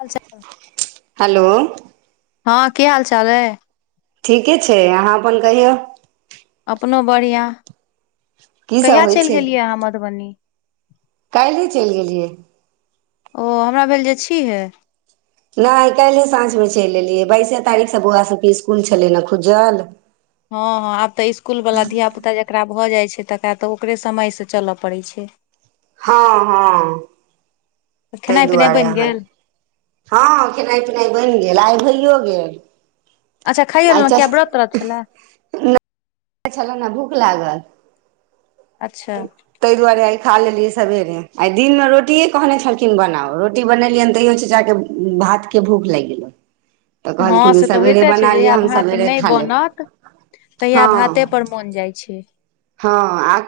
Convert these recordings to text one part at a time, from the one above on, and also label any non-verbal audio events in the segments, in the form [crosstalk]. हाल चाल हेलो हँ की हाल चाल है ठीके छै अहाँ आपन कहियौ अपनो बढ़िया की सब कहिया होइ चैल छै गेलियै अहाँ मधुबनी काल्हि ही चलि गेलियै ओ हमरा भेल जे छिहे नहि काल्हिहे साँझमे चैल एलियै बाइसे तारीखसँ बौआ सभके इसकुल छलै ने खुजल हँ हँ आब तऽ इस्कुल वला धिय पुता जकरा भऽ जाइत छै तकरा तऽ ओकरे समयसँ चलय पड़ैत छै [inaudible] हँ हँ तै खेनाइ पिनाइ दुआरे बनि अहाँ गेल हँ खेनाइ पिनाइ बैन गेल खेलाइ भइयो अच्छा खाइयो गेल लेलहुँ किया व्रत त्रत छलए छल भूख लागल अच्छा तै दुआरे आइ खा लेलियै सबेरे आइ दिनमे रोटिए कहने छलखिन बनाउ रोटी बनेलियनि तैयो चचाके भात के भूख लैग गेलो तऽ हँ कहलखिन जे से तऽ सवेरे होइते छै बना लिअ जहिया हम भात सवेरे नहि खा लेब बनत तहिया हँ भाते पर मोन जाइ छै हँ आ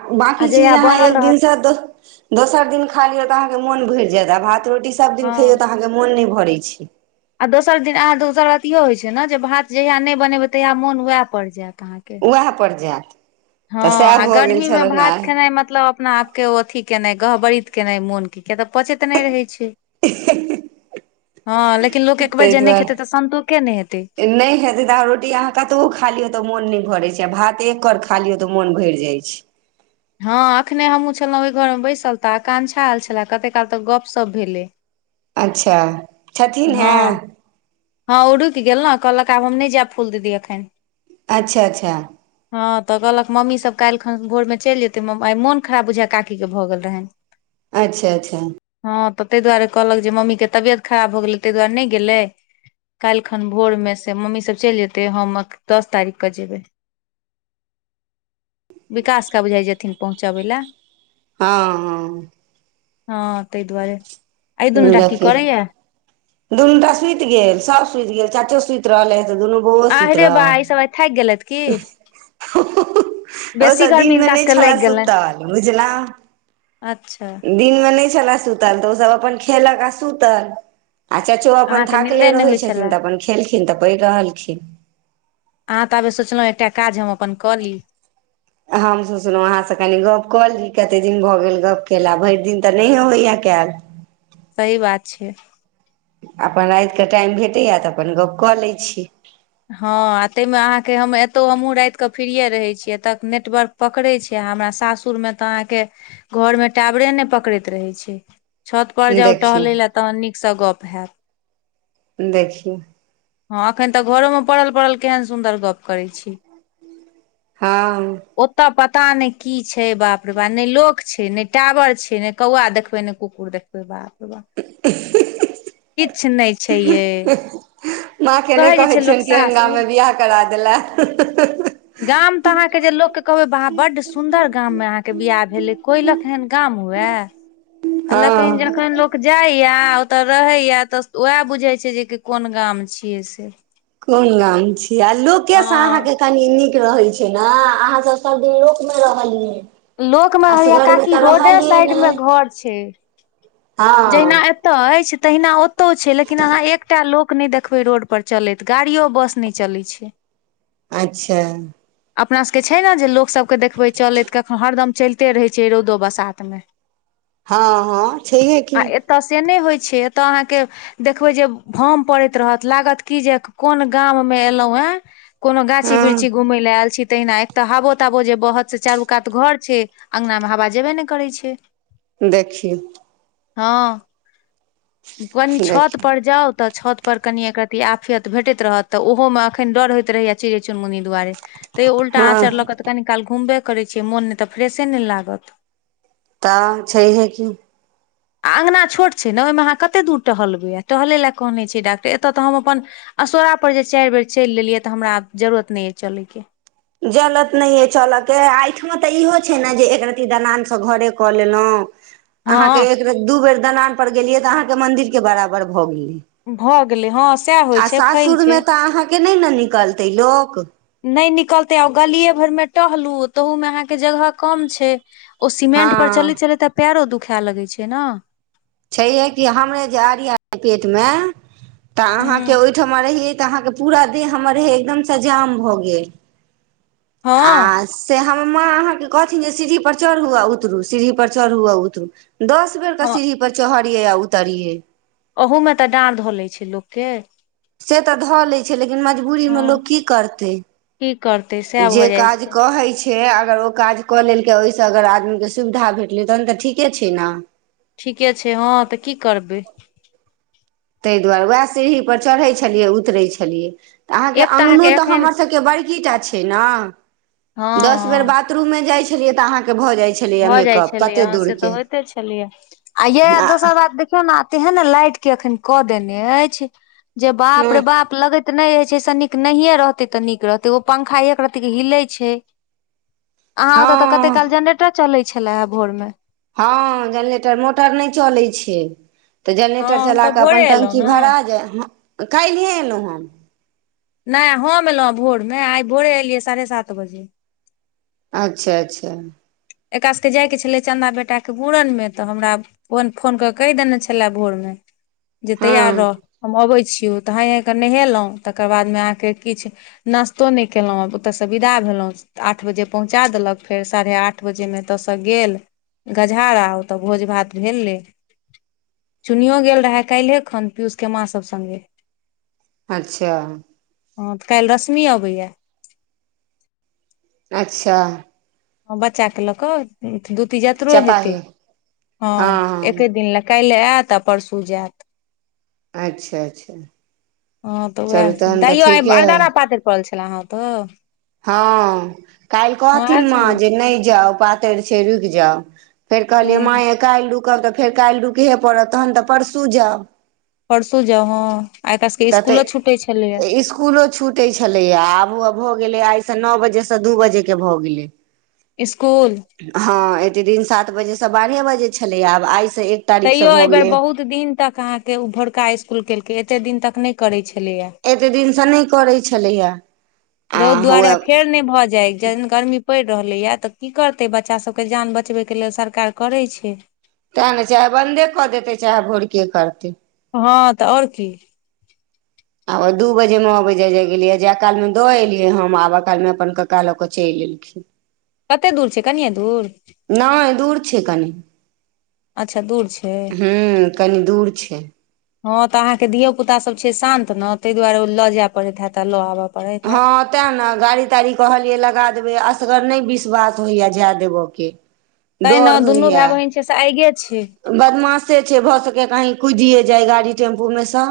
आ बाकी चीज जहिया अहाँ बनल एक रहत दिनसँ दोस दोसर दिन खा लियौ त अहाँके मोन भरि जायत आ भात रोटी सभ दिन हँ खइयौ तऽ अहाँके मन नहि भरै छै आ दोसर दिन अहाँ दोसर बात इहो होइ छै ने जे भात जहिया नहि बनेबै तहिया मोन वएह पर जायत अहाँके वएह पर जायत हँ तऽ सएह आ भऽ गेल गर्मी मे छलनि भात आइ खेनाइ मतलब अपना आपके अथी केनाइ गहबरीत केनाइ मोनके किया तऽ पचैत नहि रहै छै हँ लेकिन लोक एक [inaudible] बेर तै जे नहि खेतै तऽ संन्तोषे नहि हेतै दुआरे नहि हेते तऽ अहां रोटी अहाँ कटबो खालीयौ त' तऽ मोन नहि भरै छै आ भात एक कर खा लियौ तऽ मोन भैर जाइ छै हँ एखने हमहूँ छलहुँ ओहि घरमे बैसल तऽ आकांक्षा आयल छलए कतेक काल तऽ गपशप भेलै अच्छा छथिन हे हँ हँ ओ रुकि गेल ने कहलक आब हम नहि जायब फूल दीदी एखन अच्छा अच्छा हँ तऽ कहलक मम्मीसभ काल्हि खन भोरमे चलि जेतै मम्म आ मोन खराब बुझाय काकीक के भऽ गेल रहैन अच्छा अच्छा हँ तऽ ताहि दुआरे कहलक जे मम्मी के तबियत खराब भ गेलै ताहि दुआरे नहि गेलै काल्हि खन भोरमे से मम्मीसभ चलि जेतै हम दस तारीखकेँ जेबै [inaudible] विकास का बुझाइ जेथिन पहुँचाबै लए हँ हॅ हँ ताहि दुआरे एहि दुनूटा की करैया दुनू टा सुति गेल सब सुति गेल चचो सुति रहले ऽ दुनू बौआ आह सुति रे बा रहल ई सब आइ थाकि गेलथि की हा हा बेसी ओसभ गर्मी दिनमे हिनका नहि सबके छलए लागि गेलनि सुतऽल बुझलहुं अच्छा दिनमे नहि छलए सुतल तऽ ओसभ अपन खेलक आ सुतल आ चचो अपन अहाँके थाकले निन्दे नहि रहै होइ छलए छथिन तऽ अपन खेलखिन तऽ पड़ि रहलखिन आहाँ तबे सो एकटा काज हम अपन कऽ ली हम सोचलहुँ अहाँसँ कनि गप्प कऽ ली कतेक दिन भऽ गेल गप्प केला भैर दिन तऽ नहिऐ होइय कैल सही बात छै अपन रातिकेँ टाइम भेटैए तऽ अपन गप्प कऽ लै छी हँ आ तैमे अहाँके हम एतहु हमहूँ राति कऽ फीरिये रहै छीयै एतऽ नेटवर्क पकड़ै छै हमरा सासुर मे तऽ अहाँके घरमे टावरे नहि पकड़ैत रहै छै छतपर जाउ देखियौ टहलै लए तहन नीकसँ गप्प हैत देखियौ हँ एखन तऽ घरोमे पड़ल पड़ल केहन सुन्दर गप्प करैत छी हँ ओत्त प पुता ने की छै बाप रे बाप ने लोक छै नहि टावर छै ने कौआ देखबै ने कुकुर देखबै बाप रे बा ही ही किछु नहि छै यै माँ के नहि कहैत छियनि केहन गाममे बियाह करा देला गाम तऽ अहाँके जे लोकके कहबै आहा बड्ड सुंन्दर गाममे अहाँके बियाह भेल ऐ कोइलक एहन गाम हुए आ लेकनि हँ जखन लोक जाइया ओतय रहैया तऽ उएह बुझै छै जे कि कोन गाम छियै से कोन गाम छी आ लोके हँ से अहाँ के कनि नीक रहै छै ने अहाँ सब दिन लोक मे रहलियै लोकमे होइया असगरमे काकि तऽ रोडे रहलियै साइड नहि मे घर छै जहिना हँ एतय ऐछ तहिना ओतो छै लेकिन अहाँ एक टा लोक नइ देखबइ रोड पर चलैत गाड़ियो बस नहि चलै छै अच्छा अपना सबके छै न जे लोक सभके देखबै चलैत कखन हरदम चलिते रहै छै रौदो बसात मे हँ हँ छैहे की आ एतऽ से नइ होइ छै छै एतय अहाँ के देखबे जे भम पड़ैत रहत लागत की जे कोन गाम मे एलौ ह [inaudible] कोनो गाछी हँ वृक्षी घूमय ल आयल छी तहिना एक तऽ हाबो ताबो जे बहत से चारू कात घर छै अंगनामे हवा जेबे ने करै छै देखियौ हँ कनि छत देखियौ पर जाउ तऽ छत पर कनिय एक रती आफियत भेटैत रहत तऽ ओहो म ऐखन डर होइत रहैया चिड़ैय चुनमुनी दुआरे तैयो उल्टा हँ आँचर लऽ कऽ तऽ कनि काल घुमबे करै छियै मोन नइ तऽ फ्रेशे नइ लागत तऽ छैहे की [inaudible] अँंगना छोट छै न ओहिमे अहाँ कते दूर टहलबै टहलै ल कहने छै डाक्टर एत तऽ हम अपन असोरा पर जे चाइर बेर चैल लेलियै तऽ हमरा आब जरूरत नइ ऐ चलयके जलत नहि अइ चलयके आ एहिठमा तऽ इहो छै ने जे एक रत्ती दलान स घरे कऽ लेलहुँ अहाँके हँ एक बेर दू बेर दलान पर गेलियै तऽ अहाँके मंदिर के बराबर भऽ गेलै भऽ गेलै हँ सएह होइ आ छै फैल छै सासुरमे तऽ अहाँके नइ न निकलतै लोक नहि निकलते आउ गलियए भरमे टहलू तहू मे अहा के जगह कम छै ओ सीमेंट पर हँ चलैत चलैत त पैरो दुख खै लगै छै न छै हे कि हमरे जे अरिया पेट मे तऽ अहाँके हूँ ओहिठमा रहिये त अहाँके पूरा देह हमर रहे एकदम स जाम भ गेल आ हँ से हम माँ अहाँके कहथिन जे सीढ़ी पर चढू आ उतरू सीढ़ी पर चढू आ उतरू दस बेर क हँ सीढ़ी पर चहरियै आ उतरियै ओहूमे तऽ डाँर ध लइ छै लोकके से तऽ धऽ लै छै लेकिन मजबूरी मे हँ लोक की करतै की करतै सएह जे भऽ जाइ काज छै कहे छै आ अगर ओ काज कऽ लेलकै ओहिसँ अगर आदमीके सुविधा भेटलै तहन तऽ ठीके छै न ठीके छै हँ तऽ की करबै तै द्वारे वेह सीढ़ीपर चरहै छलियै उतरै छलियै तऽ अहाँके अंगनो तऽ हमरसभके बड़की टा छै हँ न दस बेर हँ बाथरूम मे जाइत छलियै तऽ अहाँके भऽ जाइ छलैए भऽ जाइ मेकअप छलैया कते हं से तऽ दूरके होइते छलैया आ यै दोसर बात देखियौ न तेहन लाइट के अखन कऽ देने अछि जे बाप हँ रे बाप लगे नहि होइ छै से नीक नहिऐ रहतै तऽ नीक रहतै ओ पंखा एक रत्ती क हिलै छै अहाँ ओत्त तऽ कते हँ काल जेनरेटर चलै छलेह भोर मे हँ जेनरेटर मोटर नइ चलै छै तऽ हँ जेनरेटर हम चला तऽ कऽ भोरे अपन एलहुँ टंकी ने भरा जाय काल्हिए एलौ ह नइ हम एलौ भोरमे आइ भोरे एलियै साढ़े सात बजे अच्छह अच्छह एकरा सकेँ जायके छलै चन्दा बेटाके मुरनमे जे हँ तैयार रह हम अबै छी छियो त हैं हैं क नहेलौं तकर बाद में अहाँ के किछ नास्तो नइ केलोँ ओत्त स विदा भेलौं लौं से आठ बजेमे एत्तसँ गेल चुनिओ गेल रहे काइल्हे खन पियूषके माँ सभ सङ्गे अच्छा हँ तऽ काल्हि रश्मि अबैया अच्छा हं बच्चा के लऽ कऽ दूती जतरो हेतै चपाही हँ हँ हँ एके दिन ल काल्हि आयत आ परसू जायत अच्छा अच्छा हँ तऽ चलू उएह तहन तऽ तैयो ठीके अइ अरदारा पातरि पड़ल छलए अहँ औतो हँ काल्हि कहथिन आयल माँ छली जे नहि जाउ पातरि छै रुकि जाउ फेर कहलियै हँ मांयै काल्हि रूकब तऽ फेर काल्हि रुकहे पड़त तखन तऽ परसू जाउ परसू जाउ हॅं त तऽ इसकुलो छूटै छलैया आब भऽ गेलै आइसँ नओ बजेसँ दू बजे के भऽ गेलै स्कूल हँ एते दिन सात बजेसँ बारहे बजे छलै आब आ तैयो एहिबेर बहुत दिन तक अहाँके उ भोरका इस्कुल केलकै एतेक दिन तक नहि करैत छै एतेक दिनसँ नहि करै छलैए आ रौद दुआरे हुए फेर नहि भऽ जेहन गर्मी पड़ि रहलैए तऽ की करतै बच्चाभके जान बचबैके लेल सरकार करै छै तेँ ने चाहे बन्दे कऽ देतै चाहे भोरके करतै हँ तऽ आओर की आब दू बजे मे अबै जाय जाय गेलयै जाय काल में दऽ एलियै हम आबे काल मे अपन क का लऽ केऽ चलि ‌ऐलखिन कते दूर छै कनिये दूर नहि दूर छै कनि अच्छा दूर छै हूँ कनि दूर छै हँ तऽ अहाँके धियो पुता सब छै शान्त तऽ ने ता दुआरे ओ लऽ जाय पड़ैत हे त आ लऽ आबऽ पड़ैत हैत हँ तें ने गाड़ी ताड़ी कहलियै लगा देबै असगर नहि विश्वास होइया जाए देबऽ के तैं ने दुनू भाय बहिन छै से आइगे छै बदमाशे छै भऽ सकैय कहिं कुदिये जाय गाड़ी टेम्पूमे सँ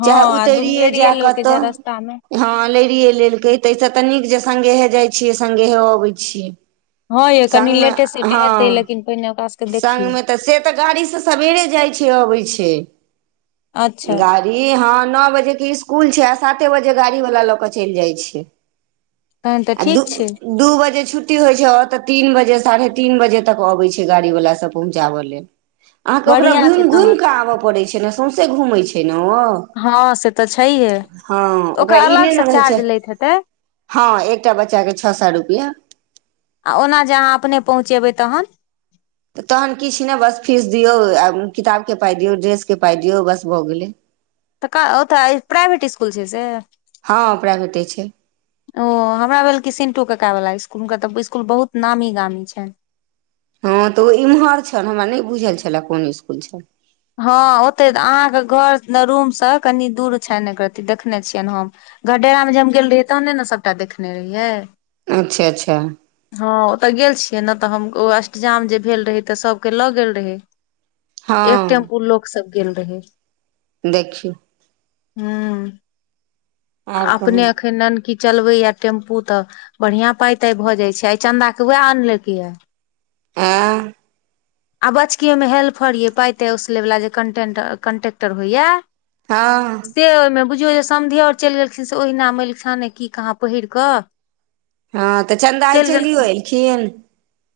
हँ चाहे आ दुनू उतरिये लड़िये जाय लेलकै कत्तौ जे रस्ता मे हँ लरिए लेलकै ताहिसँ तऽ नीक जे संगेहे जाइ छियै संगेहे अबै छियै हँ यै कनि सङ्गमे लेटे सेटे एतै हँ लेकिन पहिने ओकरा सभके संगमे तऽ से तऽ गाड़ीसँ सवेरे जाइ छै अबै छै अच्छा गाड़ी हँ नओ बजे क इसकुल छै साते बजे गाड़ी वाला लऽ कऽ चलि जाइ छै तहन तऽ आ ठीक छै द दू बजे छुट्टी होइ छै तऽ तीन बजे साढ़े तीन बजे तक अबै छै गाड़ी वाला से पहुँचाब लेल अहाँके ओकरा बढ़ियां घुइम छै घुइम तहन क' आबऽ पडै़ छै सौंसे घूमय छै हँ से तऽ छैहे हँ ओकर ओकरा ई अलग नहि से ने रहै चार्ज छै लैत हेतै हँ एकटा बच्चाके छओ सए रुपैआ आ ओना जे अहाँ अपने पहुँचेबै तहन तऽ तहन किछ नै बस फीस दियौ आ किताबके पाइ दियौ ड्रेसके पाइ दियौ बस भऽ गेलै तऽ ओतऽ प्राइवेट इसकुल छै से हँ प्राइवेटे छै ओ हमरा भेल क सिन्टू कका बला स्कुल उनका त इसकुल बहुत नामी गामी छै हँ तऽ ओ इम्हर छल हमरा नहि बुझल छलए कोन इसकुल छै हँ ओतहि अहाँके घर रूमसँ कनि दूर छनि एक रति देखने छियनि हम घरडेरामेजे हम गेल रहियै तहने ने सभटा देखने रहियै अच्छा अच्छा हँ ओतऽ गेल छियै ने तऽ हम ओ अष्टजाम जे भेल रहै तऽ सभके लऽ गेल रहै एक हँ टेम्पू लोक सब गेल रहे देखियौ हूं आर कहू अपने अखन ननकी चलबैए टेम्पू तऽ बढ़िआँ पाइ ताइ भऽ जाइत छै आइ चंदा के उएह आनलकै यए एं आ बचकी ओहिमे हेल्फहरियै पाइ ताइ ओसलैवला जे कन्टे कन्टेक्टर होइए हँ ओ जे समधियौर चलि गेलखिन से ओहिना मैलछाने की कहाँ पहिर कऽ हँ तऽ चन्दा आइ चलि चलियो गेलखिन एलखिन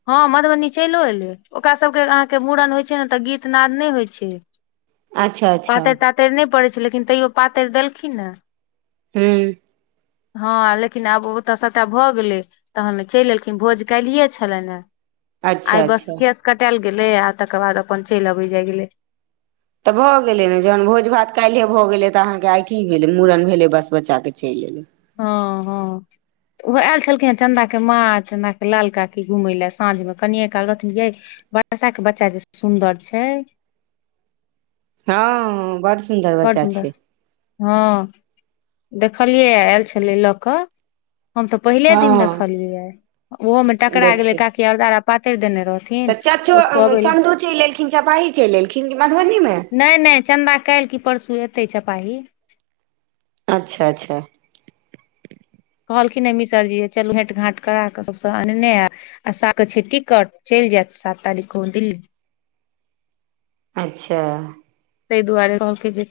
हँ मधुबनी चलिओ एलै ओकरा सभके अहाँके मूड़न होइ छै ने तऽ गीतनाद नहि होइ छै अच्छा अच्छा पातैर तातैरि नहि पड़ै छै लेकिन तैयो पातरि देलखिन ने हूं हँ लेकिन आब ओतय सभटा भऽ गेलै तखन चलि एयलखिन भोज काल्हिए छलनि हेँ अच्छा आइ बस अच्छा केश कटायल गेलै आ तकर बाद अपन चलि अबय जाय गेलै तऽ भऽ गेलै ने जहन भोज भात काल्हिे भऽ गेलै तऽ अहाँके आइ की भेलै मूड़न भेलै बस बच्चा के चलि एयलै हँ हँ तऽ ओहो आयल छलखिनेँ चन्दाके माँ चन्दाके लाल काकी घूमय लए साँझमे कनिए काल रहथिन यै वर्षा के बच्चा जे सुन्दर छै हँ बड़ सुन्दर बच्चा छै हँ देखलियै आयल छलै लऽ कऽ हम तऽ पहिले दिन हँ देखलियै ओहोमे टकरा गेलै देखियौ काकी अरदारा पातरि देने रहे रहथिन तऽ त चाचो खुओबय लेल चन्दो चलि एलखिन चपाही चलि एलखिन कि मधुबनीमे नै नै चन्दा काल्हि की परसू एतै चपाही अच्छा अच्छा कहलखिन हं मिसर जी चलू भेंट घाँट करा के सबसँ अनने आ सा क छै टिकट चलि जायत सात तारिख क' ओ दिल्ली [inaudible] अच्छा ताहि दुआरे कहलकै जे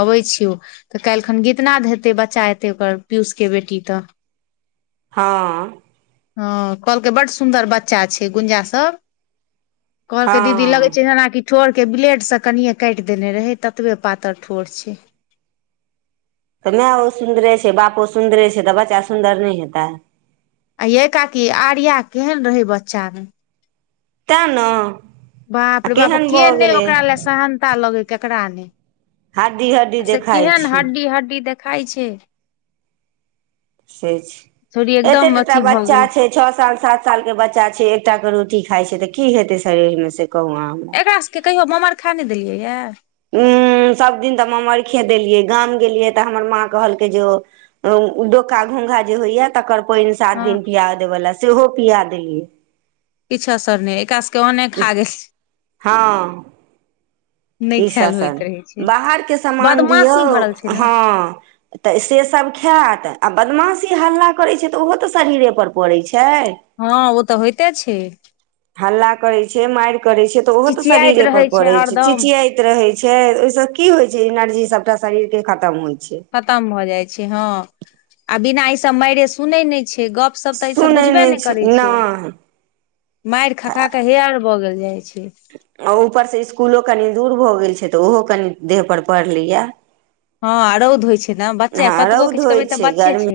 अबै छियौ तऽ काल्हिखन गीतनाद हेते बच्चा एतै ओकर पियूष के बेैटी तऽ हँ हँ कहलकै बड़ सुन्दर बच्चा छै गुंजा सभ कहलकै दीदी लगे हँ छै जेना कि ठोड़ के ब्लेड से कनिए काटि देने रहै ततबे पातर ठोर छै तऽ माय ओ सुन्दरे छै बापो सुन्दरे छै तऽ बच्चा सुन्दर नहि हेतै आ यै काकी आर्या केहन रहै बच्चामे तें न बाप रे बाप के नहि ओकरा लए सहनता लगै केकरा नहि हड्डी हड्डी आ से देखाइ केहन छै हड्डी हड्डी देखाइ छै से छै छौरी एकदम एते टा टा अथी भऽ बच्चा गेलै छै छओ साल सात साल के बच्चा छै एकटा क रोटी ठीक खाइ छै तऽ की हेतै शरीर मे से कहू अहाँ हमरा एकरास सभके कहियो ममरखा नइ देलियैए हू सब दिन तऽ ममरखा देलियै गाम गेलियै तऽ हमर माँ कहलकयै जे ओ ढोका घोंघा जे होइया तकर पानि सात हँ दिन पिया देबला सेहो पिया देलियै किछु असर नै एकरा सब के ओने खागेल कि ससल बाहरके सामान दियौ बदमाशी भरल छै ने हँ तऽ से सब ब खायत आ बदमाशी हल्ला करे छै त ओहो तऽ शरीरे पर पड़े छै हँ ओ तऽ होइते छै हल्ला करै छै माइर करै छै तऽ ओहो तऽ चिचियाइत शरीरे पर रहै पड़े छै हरदम छिचियाइत रहे छै ओहिसँ की होइ छै जेनाजे इ सबटा शरीर के खतम होइ खतम भऽ जाइ छै हँ आ बिना ई सभ माइरे सुनै नइ छे गप सबप तऽ ई सब सुनै बुझबे नहि नइ करै छै नहि माइर खा खा के हेहर भऽ गेल जाइ छै आ ऊपरसँ स्कूलो कनि दूर भऽ गेल छै तऽ ओहो कनि देहपर पढ़लैयए हँ रौद होइ छै न बच्चा कतबो रौद किछु करबै होइत तऽ बच्चे छै गर्मी